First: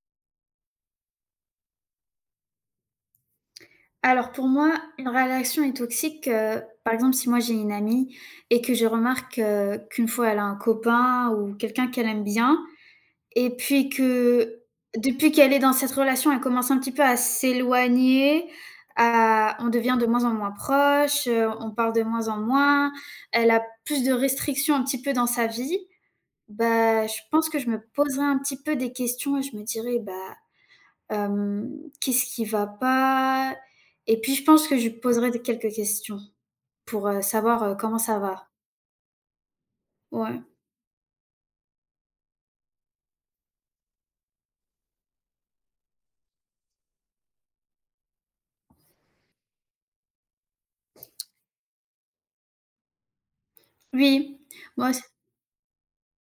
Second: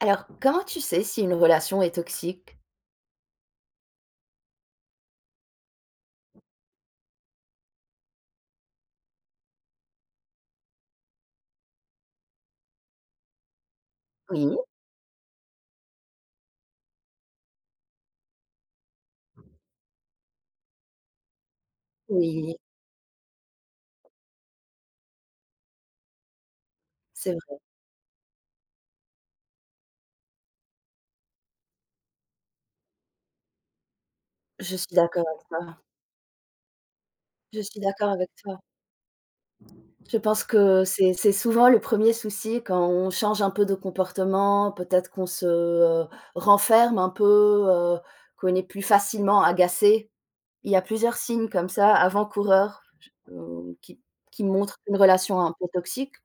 Alors, comment tu sais si une relation est toxique? Alors pour moi, une relation est toxique, par exemple, si moi j'ai une amie et que je remarque, qu'une fois elle a un copain ou quelqu'un qu'elle aime bien et puis Oui, que depuis qu'elle est dans cette relation, elle commence un petit peu à s'éloigner, à on devient de moins en moins proche, on parle de moins en oui, moins, elle a plus de restrictions un petit peu dans sa vie, bah, je c'est pense vrai. que je me poserais un petit peu des questions et je me dirais: «Bah, Hem, qu'est-ce qui va pas?» Et puis je pense Je que je lui suis d'accord poserai des avec quelques toi. questions pour, Je savoir, suis comment d'accord ça avec va. toi. Je Ouais. pense que c'est souvent le premier souci quand on change un peu de comportement, peut-être qu'on se, renferme un peu, heu, qu'on est plus facilement agacé. Il y a plusieurs signes comme ça, avant-coureurs, j Oui, qui montrent moi une c relation un peu toxique.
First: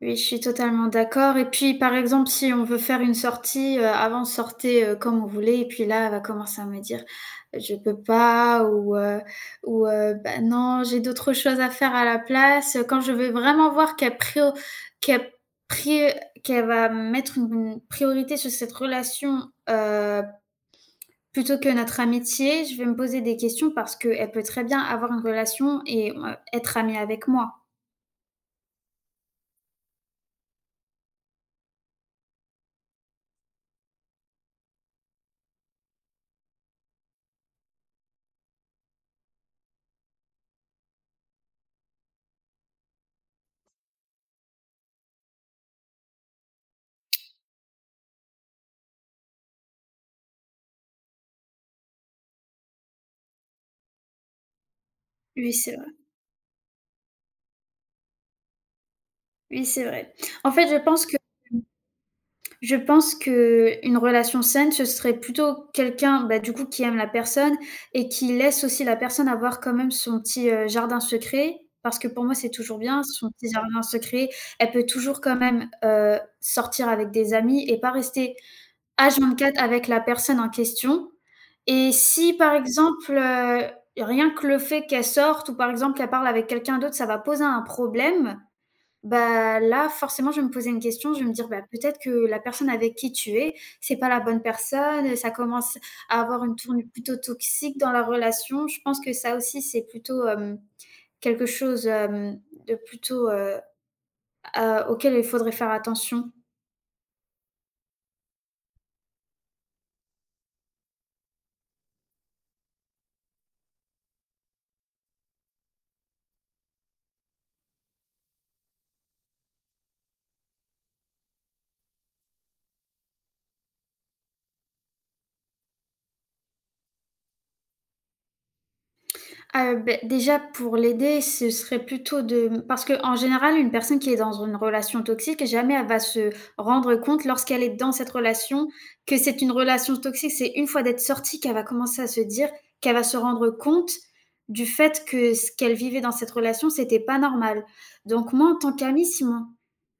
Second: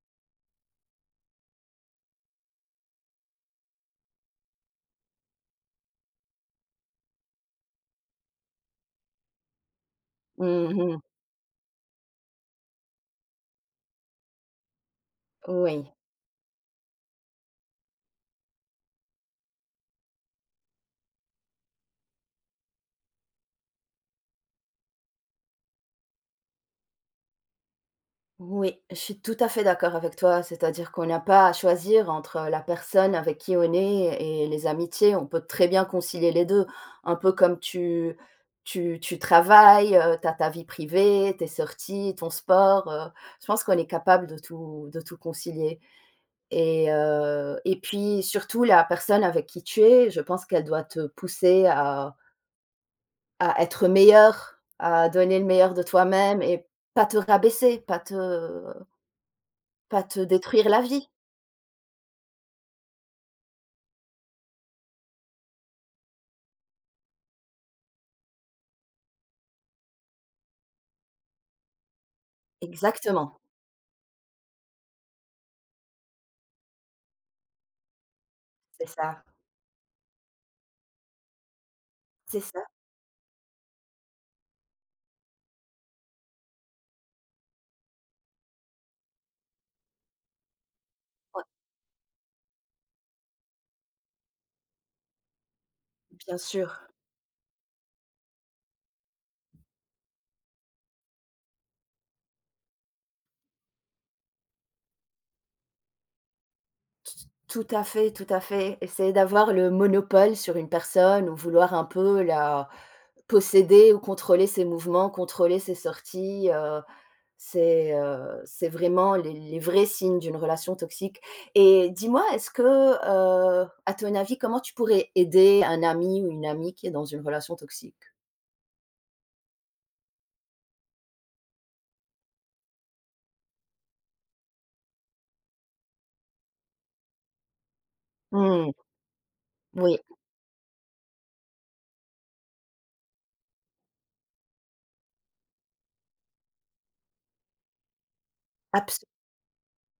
oui, je suis totalement d'accord et puis, par exemple, si on veut faire une sortie, avant, on sortait, comme on voulait et puis là, elle va commencer à me dire: «Je peux pas» ou: «Bah, non, Mmh. j'ai d'autres choses à faire à la place», quand je vais vraiment voir qu'elle Oui. prie qu'elle va mettre une priorité sur cette relation. Plutôt que notre amitié, je vais me poser des questions parce qu'elle peut très bien avoir une relation et être amie avec moi. Oui, je suis tout à fait d'accord avec toi, c'est-à-dire qu'on n'a pas à choisir entre la personne avec qui on est et les amitiés, on peut très bien concilier les 2, un peu comme tu tu travailles, tu as ta vie privée, tes sorties, ton sport, je pense qu'on est capable de tout concilier et puis surtout la personne avec qui tu es, je pense qu'elle doit te pousser à être meilleur, à donner le Oui, meilleur c'est de vrai, toi-même et pas te rabaisser, oui, c'est pas vrai. te En détruire fait, je la pense vie. que je pense qu'une relation saine, ce serait plutôt quelqu'un, bah, du coup, qui aime la personne et qui laisse aussi la personne avoir quand même son petit, jardin secret. Parce que pour moi, c'est toujours bien, son Exactement, petit jardin secret. Elle peut toujours quand même, sortir avec des amis et pas rester c'est ça, H24 avec la personne en question et si, c'est par ça, exemple, rien que le fait qu'elle sorte ou par exemple qu'elle parle avec quelqu'un d'autre, ça va poser un problème, bah, là, forcément, je vais me poser une question. Je vais me ouais, dire: «Bah, peut-être que la personne avec qui tu es, c'est pas la bonne personne, ça commence à bien avoir une tournure sûr. plutôt toxique dans la relation». Je pense que ça aussi, c'est plutôt, quelque chose, de plutôt, à auquel il faudrait faire attention. Tout à fait, tout à fait. Essayer d'avoir le monopole sur une personne ou vouloir un peu la posséder ou contrôler ses mouvements, contrôler ses sorties, c'est vraiment les vrais signes d'une relation toxique et dis-moi, est-ce que, à ton avis, comment tu pourrais aider un ami ou une amie qui est dans une relation toxique? Ah, déjà pour l'aider, ce serait plutôt parce qu'en général, une personne qui est dans une relation toxique, jamais elle va se rendre compte lorsqu'elle est dans cette relation Mmh, que c'est une relation oui, toxique. C'est une fois d'être sortie qu'elle va commencer à se dire qu'elle va se rendre compte du fait que ce qu'elle vivait dans cette relation, c'était pas normal. Donc moi, en tant abso qu'amie, si mon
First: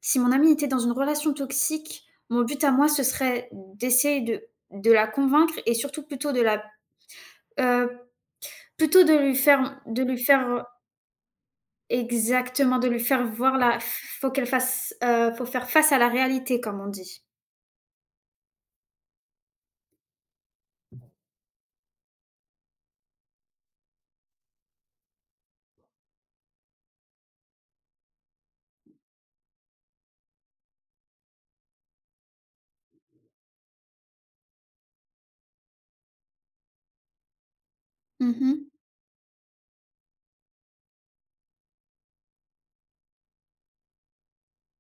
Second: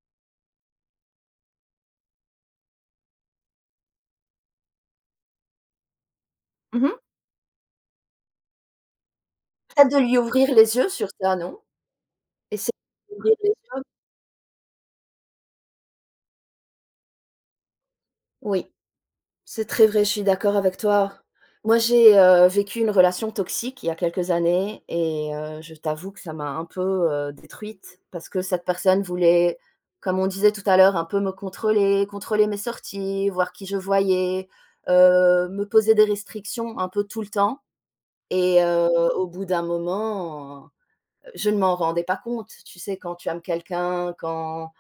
si mon amie était dans une relation toxique, mon but à moi, ce serait d'essayer de la convaincre et surtout plutôt de la, mmh. heu, plutôt Peut-être de de lui lui ouvrir faire les yeux sur ça, non? Et c'est Exactement, de lui faire ouvrir les voir la yeux. Faut faire face à la réalité comme on dit. Oui, c'est très vrai, je suis d'accord avec toi. Moi, j'ai, vécu une relation toxique il y a quelques années et je t'avoue que ça m'a un peu, détruite parce que cette personne voulait, comme on disait tout à l'heure, un peu me contrôler, contrôler mes sorties, voir qui je voyais, me poser des restrictions un peu tout le temps Mmh mh. et au bout d'un moment, je ne m'en rendais pas compte. Tu sais, quand tu aimes quelqu'un, quand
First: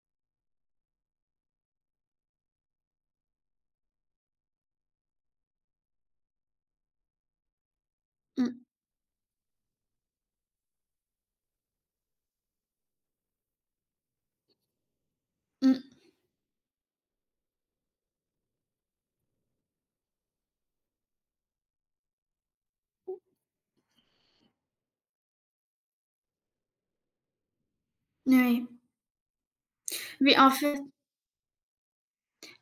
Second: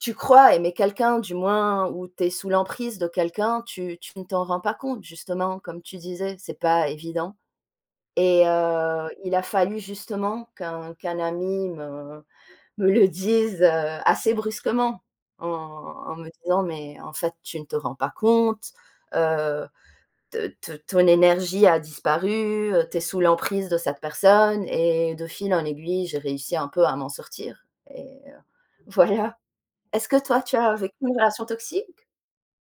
tu crois aimer quelqu'un, du moins, ou tu es sous l'emprise de quelqu'un, tu ne t'en rends pas compte justement, comme tu disais, c'est pas évident et Mmh, il a fallu justement qu'un ami me le dise, assez brusquement mmh, en me disant: «Mais en fait, tu ne te rends pas compte, heu, te te ton énergie a disparu, tu es sous l'emprise de cette personne» et de fil en aiguille, j'ai réussi un peu à m'en sortir et oui. voilà. Est-ce que Oui, toi, en tu as fait. vécu une relation toxique?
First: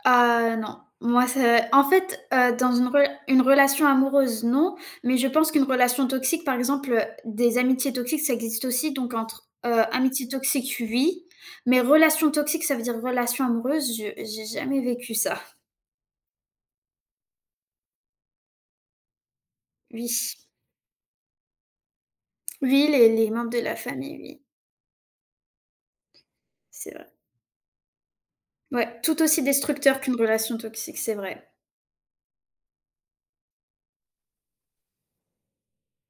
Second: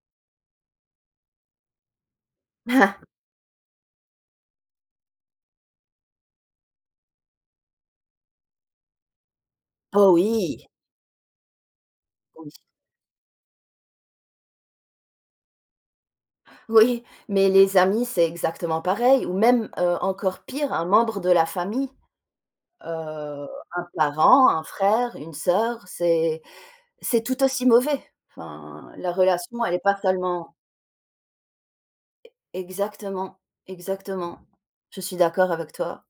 Ah non, moi c'est en fait, dans une relation amoureuse, non, mais je pense qu'une relation toxique, par exemple, des amitiés toxiques, ça existe aussi, donc entre, Oh amitié oui, toxique, oui, mais relation oui, toxique, ça veut dire relation amoureuse, je j'ai jamais vécu ça. oui, mais les amis, c'est exactement pareil ou même, Oui, encore pire, un membre de la famille, heu, oui, les membres de la un famille, oui, parent, un frère, une sœur, c'est vrai. c'est tout aussi mauvais. Enfin, Ouais, la tout aussi relation, elle n'est pas destructeur qu'une seulement relation toxique, c'est vrai. exactement, exactement. Je suis d'accord avec toi.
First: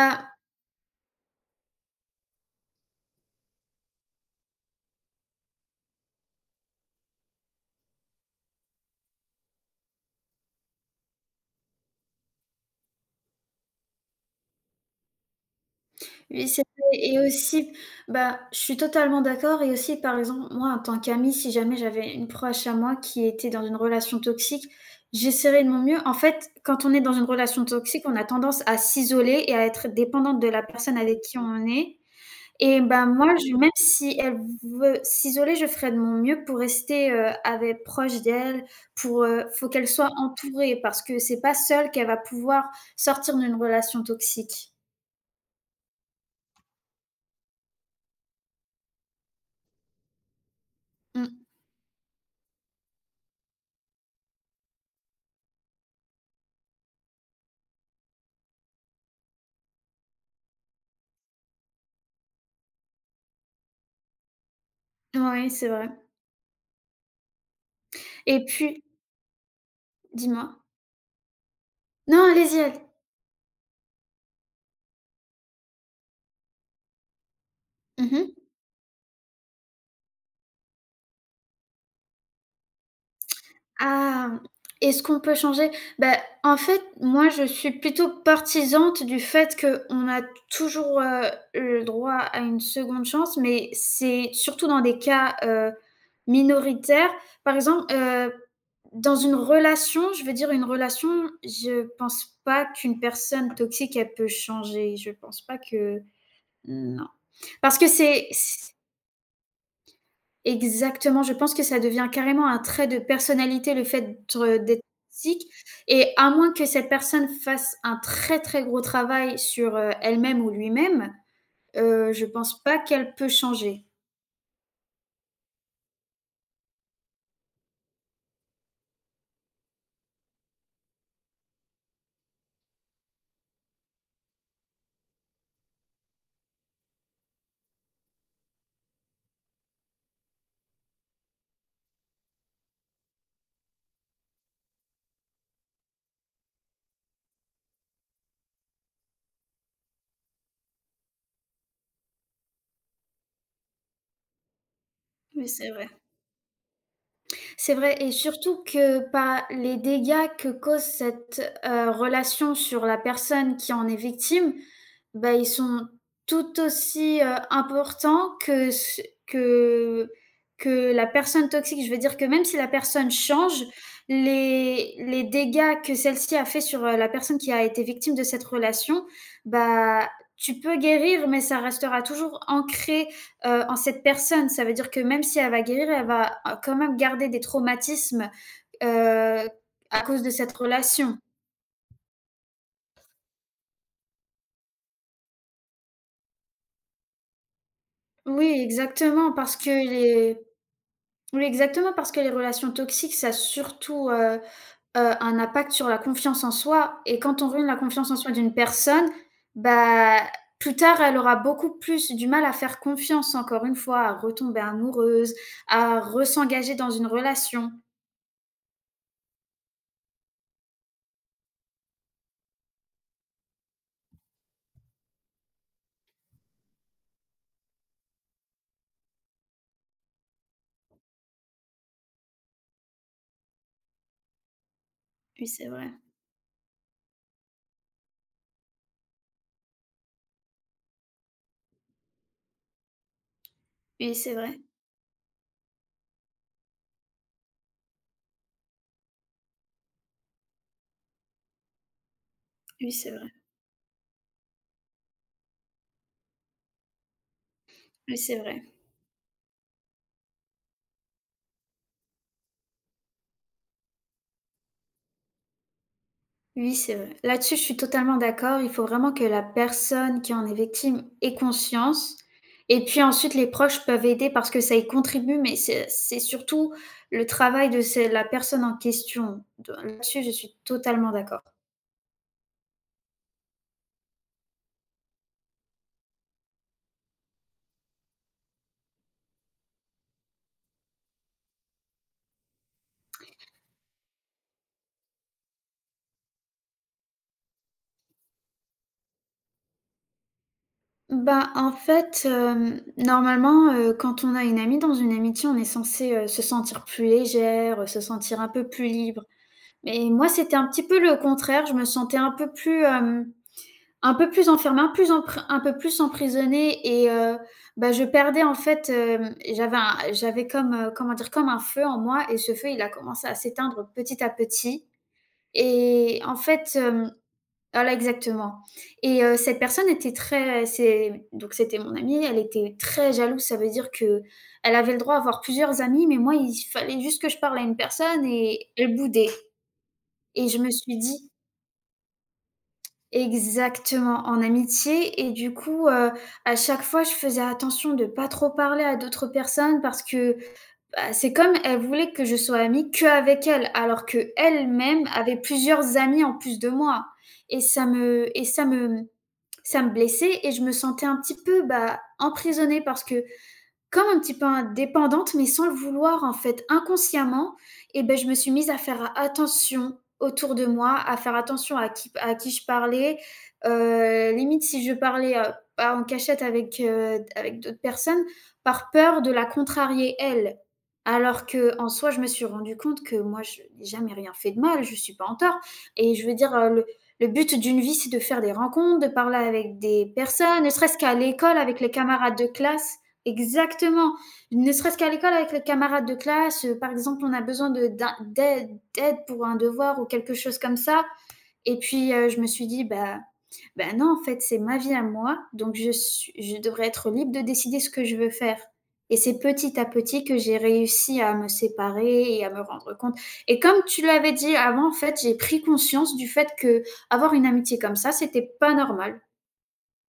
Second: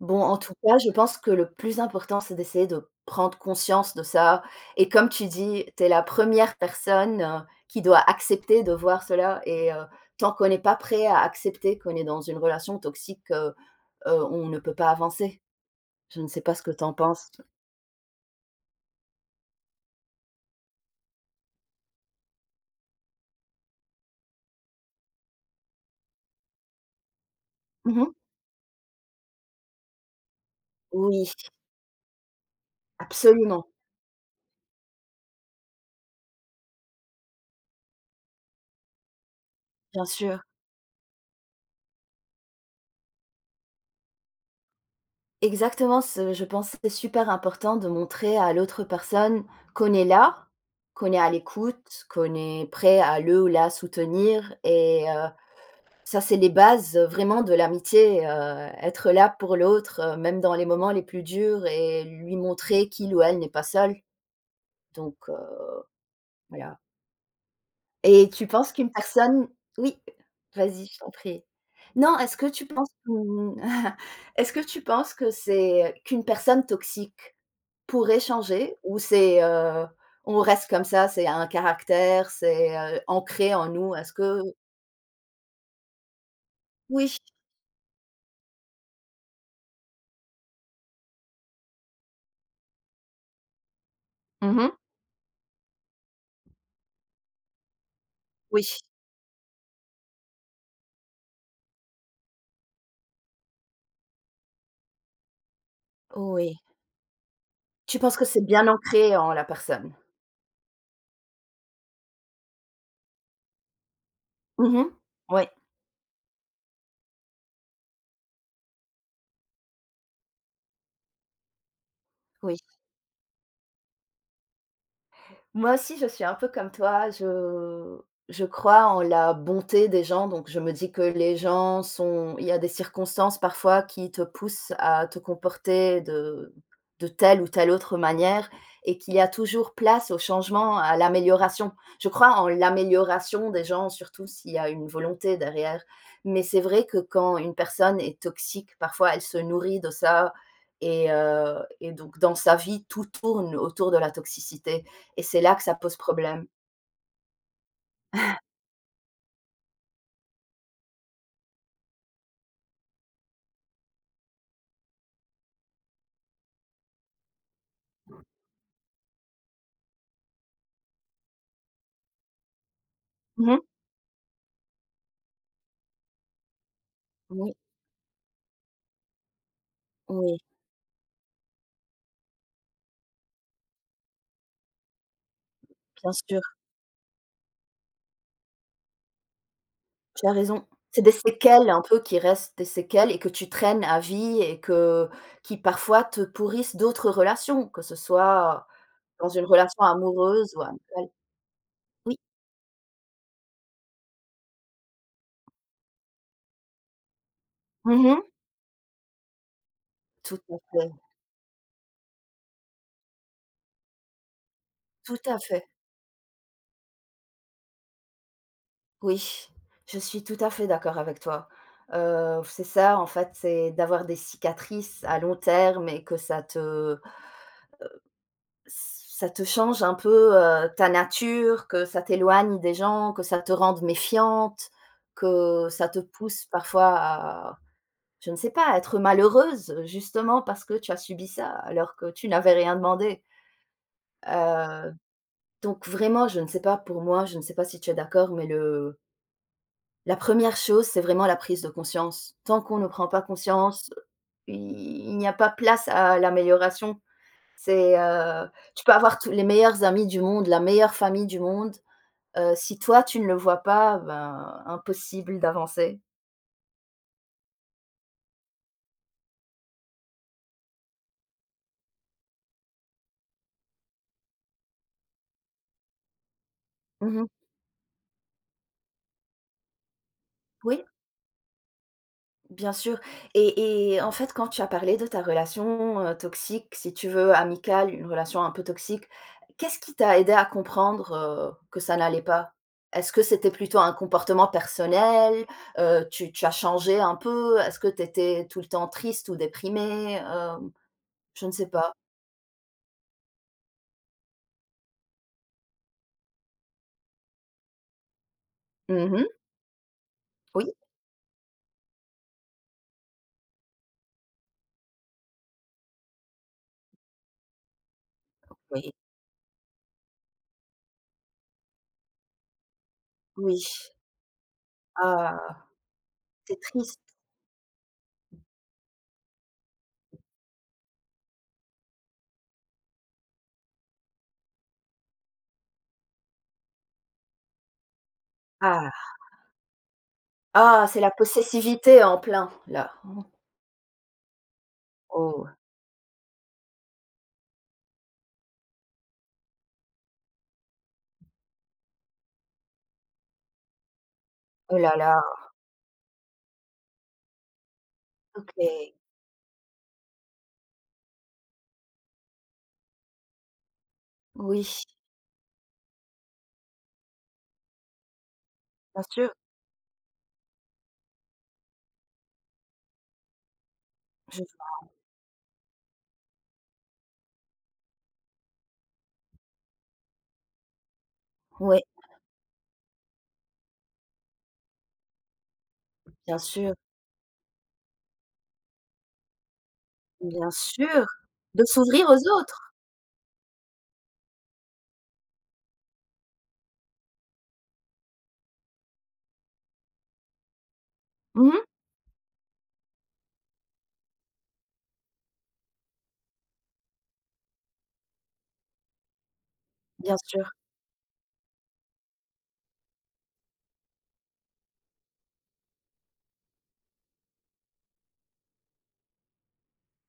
Bon, en tout cas, je pense que le plus important, c'est d'essayer de prendre conscience de ça et comme tu dis, tu es la première personne, qui doit accepter de voir cela et tant qu'on n'est pas prêt à accepter qu'on est dans une relation toxique, on ne peut pas avancer. Je ne sais oui, pas c'est ce que tu en vrai et penses? aussi, bah, je suis totalement d'accord et aussi, par exemple, moi, en tant qu'amie, si jamais j'avais une proche à moi qui était dans une relation toxique, j'essaierais de mon mieux. En fait, quand on est dans une relation toxique, Mmh. on a tendance à s'isoler et à être dépendante de la personne avec Oui, qui on est et ben moi, je absolument, même si elle veut s'isoler, je ferais de mon mieux pour rester, avec proche d'elle, faut qu'elle bien soit sûr. entourée parce que c'est pas seule qu'elle va pouvoir sortir d'une relation toxique. Exactement, ce je pense que c'est super important de montrer à l'autre personne qu'on est là, qu'on est à Mmh, l'écoute, qu'on est prêt à le ou la soutenir et ça, c'est les bases, vraiment de l'amitié, être là pour l'autre, même dans les moments les plus durs et lui montrer qu'il ou elle n'est pas seul, donc oui, c'est vrai. voilà et Et tu penses puis qu'une personne oui, dis-moi? vas-y, je t'en prie. Non, Non, est-ce que allez-y, tu allez. penses qu'on est-ce que tu penses que c'est qu'une personne toxique Mmh pourrait mh. changer ou c'est, on reste comme ça, c'est un caractère, c'est, ancré en nous? Est-ce Ah, que est-ce qu'on peut changer? Bah, en fait, oui. moi, je suis plutôt partisante du fait qu'on a toujours, le droit à une seconde chance, mais c'est surtout Mmh. dans des cas, minoritaires. Par exemple, Oui. dans une relation, je veux dire une relation, je pense pas qu'une personne toxique, elle peut changer. Je pense pas que Oui. non. Parce que Tu penses que c'est c'est bien c ancré en la personne? Exactement, je pense que ça devient carrément un trait de personnalité, le fait d'être Mmh. toxique Oui, et à moins que cette personne fasse un très, très gros travail sur, elle-même ou lui-même, je oui. pense pas qu'elle peut changer. Moi aussi, je suis un peu comme toi. Je crois en la bonté des gens. Donc, je me dis que les gens sont. Il y a des circonstances parfois qui te poussent à te comporter de telle ou telle autre manière et qu'il y a toujours place au changement, à l'amélioration. Je crois en l'amélioration des gens, surtout s'il y a une volonté derrière. Mais c'est vrai que quand une personne est toxique, parfois elle se nourrit de ça. Et, donc, dans sa vie, tout tourne autour de la toxicité et c'est Oui, là que c'est ça vrai. pose problème. C'est vrai et surtout que pas les dégâts que cause cette, relation sur la personne qui en est victime, bah, ils sont tout aussi, importants que ce que que la personne toxique. Je veux dire que même si la personne Mmh mh. change, les dégâts que celle-ci a fait sur, la personne Oui, qui a été victime de cette relation, bah, oui, tu peux guérir mais ça restera toujours ancré en cette personne. Ça veut dire que même si elle va guérir, elle bien va, sûr. euh, quand même garder des traumatismes, heu, à cause Tu de as cette raison. C'est des relation. séquelles un peu qui restent des séquelles et que tu traînes à vie et que qui parfois te pourrissent d'autres relations, que ce Oui, soit dans exactement, une parce que relation les amoureuse ou amicale. oui, exactement, parce Oui. que les relations toxiques, ça a surtout, un impact sur la confiance en soi et quand on ruine la Mmh confiance en mh. soi d'une personne, bah, Tout à plus fait, tard, elle aura beaucoup plus du mal à faire confiance, encore une fois, à retomber tout amoureuse, à fait. à re-s'engager dans une relation. Oui, je suis tout à fait d'accord avec toi. C'est ça en fait, c'est d'avoir des cicatrices à long terme et que ça te ça te change un peu, ta nature, que ça t'éloigne des gens, que ça te rende méfiante, Oui, que c'est ça vrai. te pousse parfois à, je ne sais pas, à être malheureuse, justement parce que tu as subi ça, alors que tu n'avais rien demandé. Oui, c'est vrai. Heu, donc vraiment, je ne sais pas, pour moi, je ne sais pas si tu es d'accord, mais le la première chose, c'est vraiment la prise de conscience. Tant qu'on ne Oui, prend c'est pas vrai. conscience, i il n'y a pas place à l'amélioration. C'est, Oui, c'est vrai. tu peux avoir tous les meilleurs amis du monde, la meilleure famille du monde, si toi tu ne le vois pas, ben, impossible d'avancer. Oui, c'est vrai. Là-dessus, je suis totalement d'accord. Il faut vraiment que la personne qui en est victime ait conscience. Et puis ensuite, les proches peuvent aider parce que ça y contribue, mais c'est surtout le Mmh. travail de la personne en question. Là-dessus, je suis Oui, totalement d'accord. bien sûr et en fait, quand tu as parlé de ta relation, toxique, si tu veux, amicale, une relation un peu toxique, qu'est-ce qui t'a aidé à comprendre, que ça n'allait pas? Est-ce que c'était plutôt un comportement personnel? Tu as changé un peu? Est-ce que tu étais tout le temps triste ou déprimée? Je ne Bah, sais en pas. fait, normalement, quand on a une amie dans une amitié, on est censé se sentir plus légère, se sentir un peu plus libre. Mmh. Mais moi, c'était un Oui. petit peu le contraire. Je me sentais un peu plus un peu plus enfermée, un peu plus emprisonnée et bah, je perdais en fait, Oui. J'avais comme, comment dire? Comme un feu en moi et ce feu, il a commencé à Oui. s'éteindre petit à petit Ah, et en c'est fait, triste. hem voilà exactement et cette personne était très c'est donc c'était mon amie, elle était très jalouse. Ça veut dire que elle avait le droit d'avoir plusieurs amis mais moi, il fallait juste que je parle à une personne et elle Ah. boudait et je me Ah, c'est suis la dit possessivité en plein, là. Exactement, en amitié et Oh, du coup, à chaque fois, je faisais attention de pas trop parler à d'autres personnes parce que, bah, c'est comme elle voulait que je sois amie que avec elle, alors que elle oh là même là. avait plusieurs amis en plus de moi et ça me et ça OK. me ça me blessait et je me sentais un petit peu, bah, emprisonnée parce que comme un petit peu Oui, indépendante, mais sans le vouloir en fait, inconsciemment et ben je me suis mise à bien faire sûr, attention autour de moi, à faire attention à qui je parlais. Heu, je limite si je parlais, bah, en cachette avec, d'autres personnes, par peur de la contrarier elle. Alors vois. que Ouais, en soi, je me suis rendue compte que moi, je n'ai jamais rien fait de mal, je suis pas en tort et je veux bien dire, heu, sûr, le le but d'une vie, c'est de faire des rencontres, de parler avec des bien personnes, ne serait-ce sûr, qu'à l'école de avec les s'ouvrir camarades aux de autres. classe. Exactement. Ne serait-ce qu'à l'école avec les camarades de classe, par exemple, on a besoin de d'un d'aide d'aide pour un devoir ou quelque chose comme ça Mmh, et puis, je me suis dit: «Bah non, en fait, c'est ma vie à moi, donc je devrais être libre de décider ce que je veux faire» et c'est petit à bien petit que sûr. j'ai réussi à me séparer et à me rendre compte et comme tu l'avais dit avant, en fait, j'ai pris conscience du fait que avoir une amitié comme ça, c'était pas normal.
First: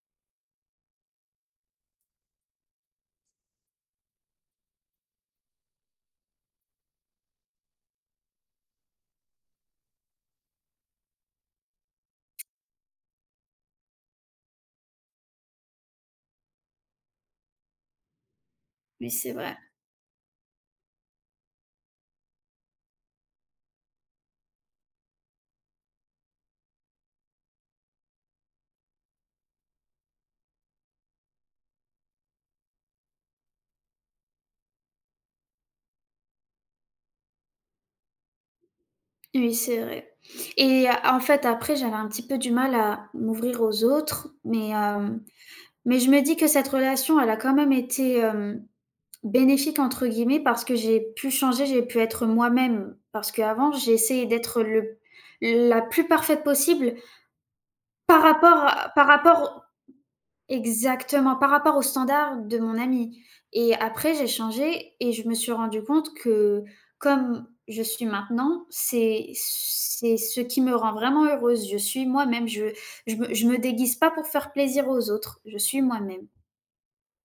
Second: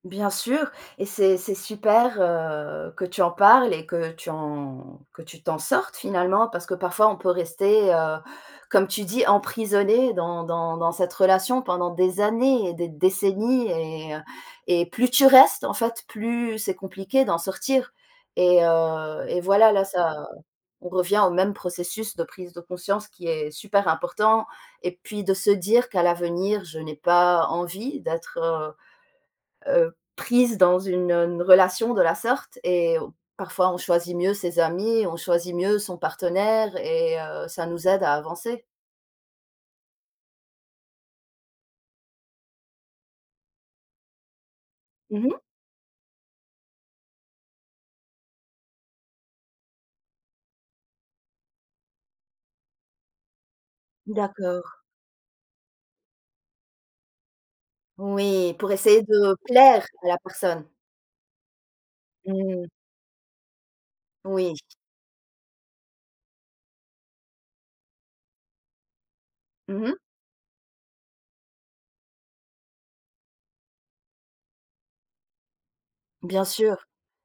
Bien sûr et c'est super, que tu en parles et que tu en que tu t'en sortes finalement parce que parfois on peut rester, comme tu dis, emprisonné dans dans cette relation pendant des années et des décennies et plus tu restes en fait, plus c'est compliqué d'en sortir Mais c'est et vrai. voilà, là, ça on revient au même processus de prise de conscience qui est super important et puis de se dire qu'à l'avenir, je n'ai pas envie d'être, prise dans une relation de la sorte et parfois on choisit mieux ses amis, on choisit mieux son partenaire et ça nous aide à avancer. Oui, c'est vrai et en fait, après, j'avais un petit peu du mal à m'ouvrir aux autres, mais Mmh. Je me dis que cette relation, elle a quand même été, «bénéfique» entre guillemets parce que j'ai pu changer, j'ai pu être moi-même. Parce qu'avant, j'ai essayé D'accord. d'être le la plus parfaite possible par Oui, rapport pour à essayer par de rapport plaire à la personne. Exactement, par rapport aux standards de Mmh. mon ami. Et après j'ai Oui, changé et je me suis rendue compte que comme je suis maintenant, c'est mmh, c'est ce qui me rend vraiment heureuse. Je suis moi-même, je me déguise pas pour faire plaisir aux autres, je suis moi-même. bien sûr.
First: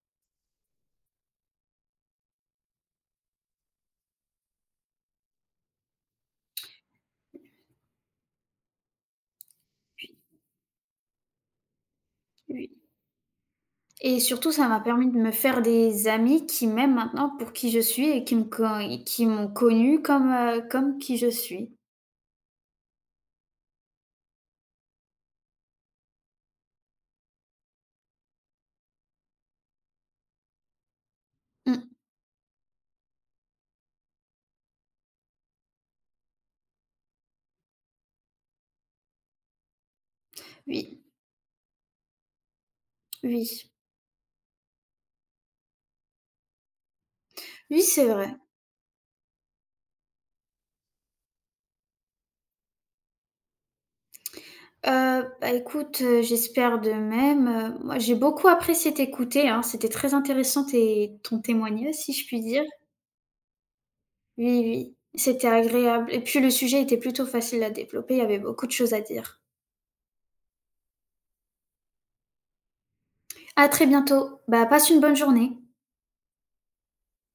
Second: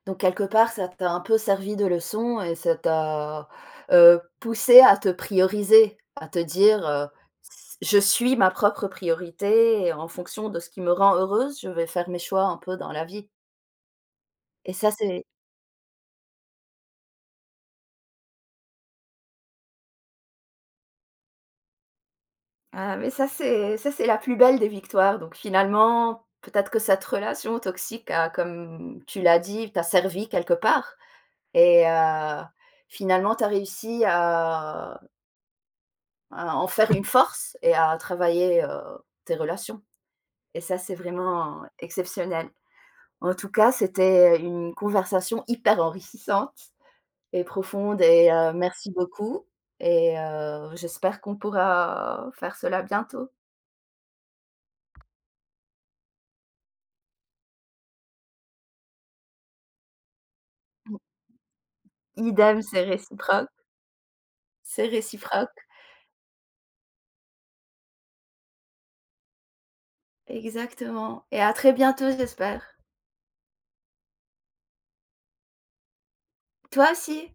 Donc quelque part, ça t'a un peu servi de leçon et ça t'a, poussé à te prioriser, à te dire, «S Je suis ma propre priorité et en fonction de ce qui me rend heureuse, je vais faire mes choix un Oui peu dans la vie». et surtout ça Et m'a ça, permis de c'est me faire des amis qui m'aiment maintenant pour qui je suis et qui m'ont connue comme, qui je suis. ah, mais ça, c'est la plus belle des victoires. Donc finalement, peut-être que cette relation toxique a, comme tu l'as dit, t'a servi quelque part Mmh, et finalement, tu as réussi à en faire une force et à travailler, tes relations et ça, c'est oui, vraiment exceptionnel. En tout oui. cas, c'était une conversation hyper enrichissante et Oui, profonde c'est et vrai. Merci beaucoup et j'espère qu'on pourra faire cela bientôt. Bah, écoute, j'espère de même. Moi, j'ai beaucoup apprécié t'écouter, hein, c'était très intéressant tes ton témoignage, si je puis Idem, dire. c'est réciproque, Oui, c'est oui, c'était réciproque. agréable et puis le sujet était plutôt facile à développer, il y avait beaucoup de choses à dire. Exactement et à très bientôt, j'espère. À très bientôt. Bah, passe une bonne journée. Toi aussi.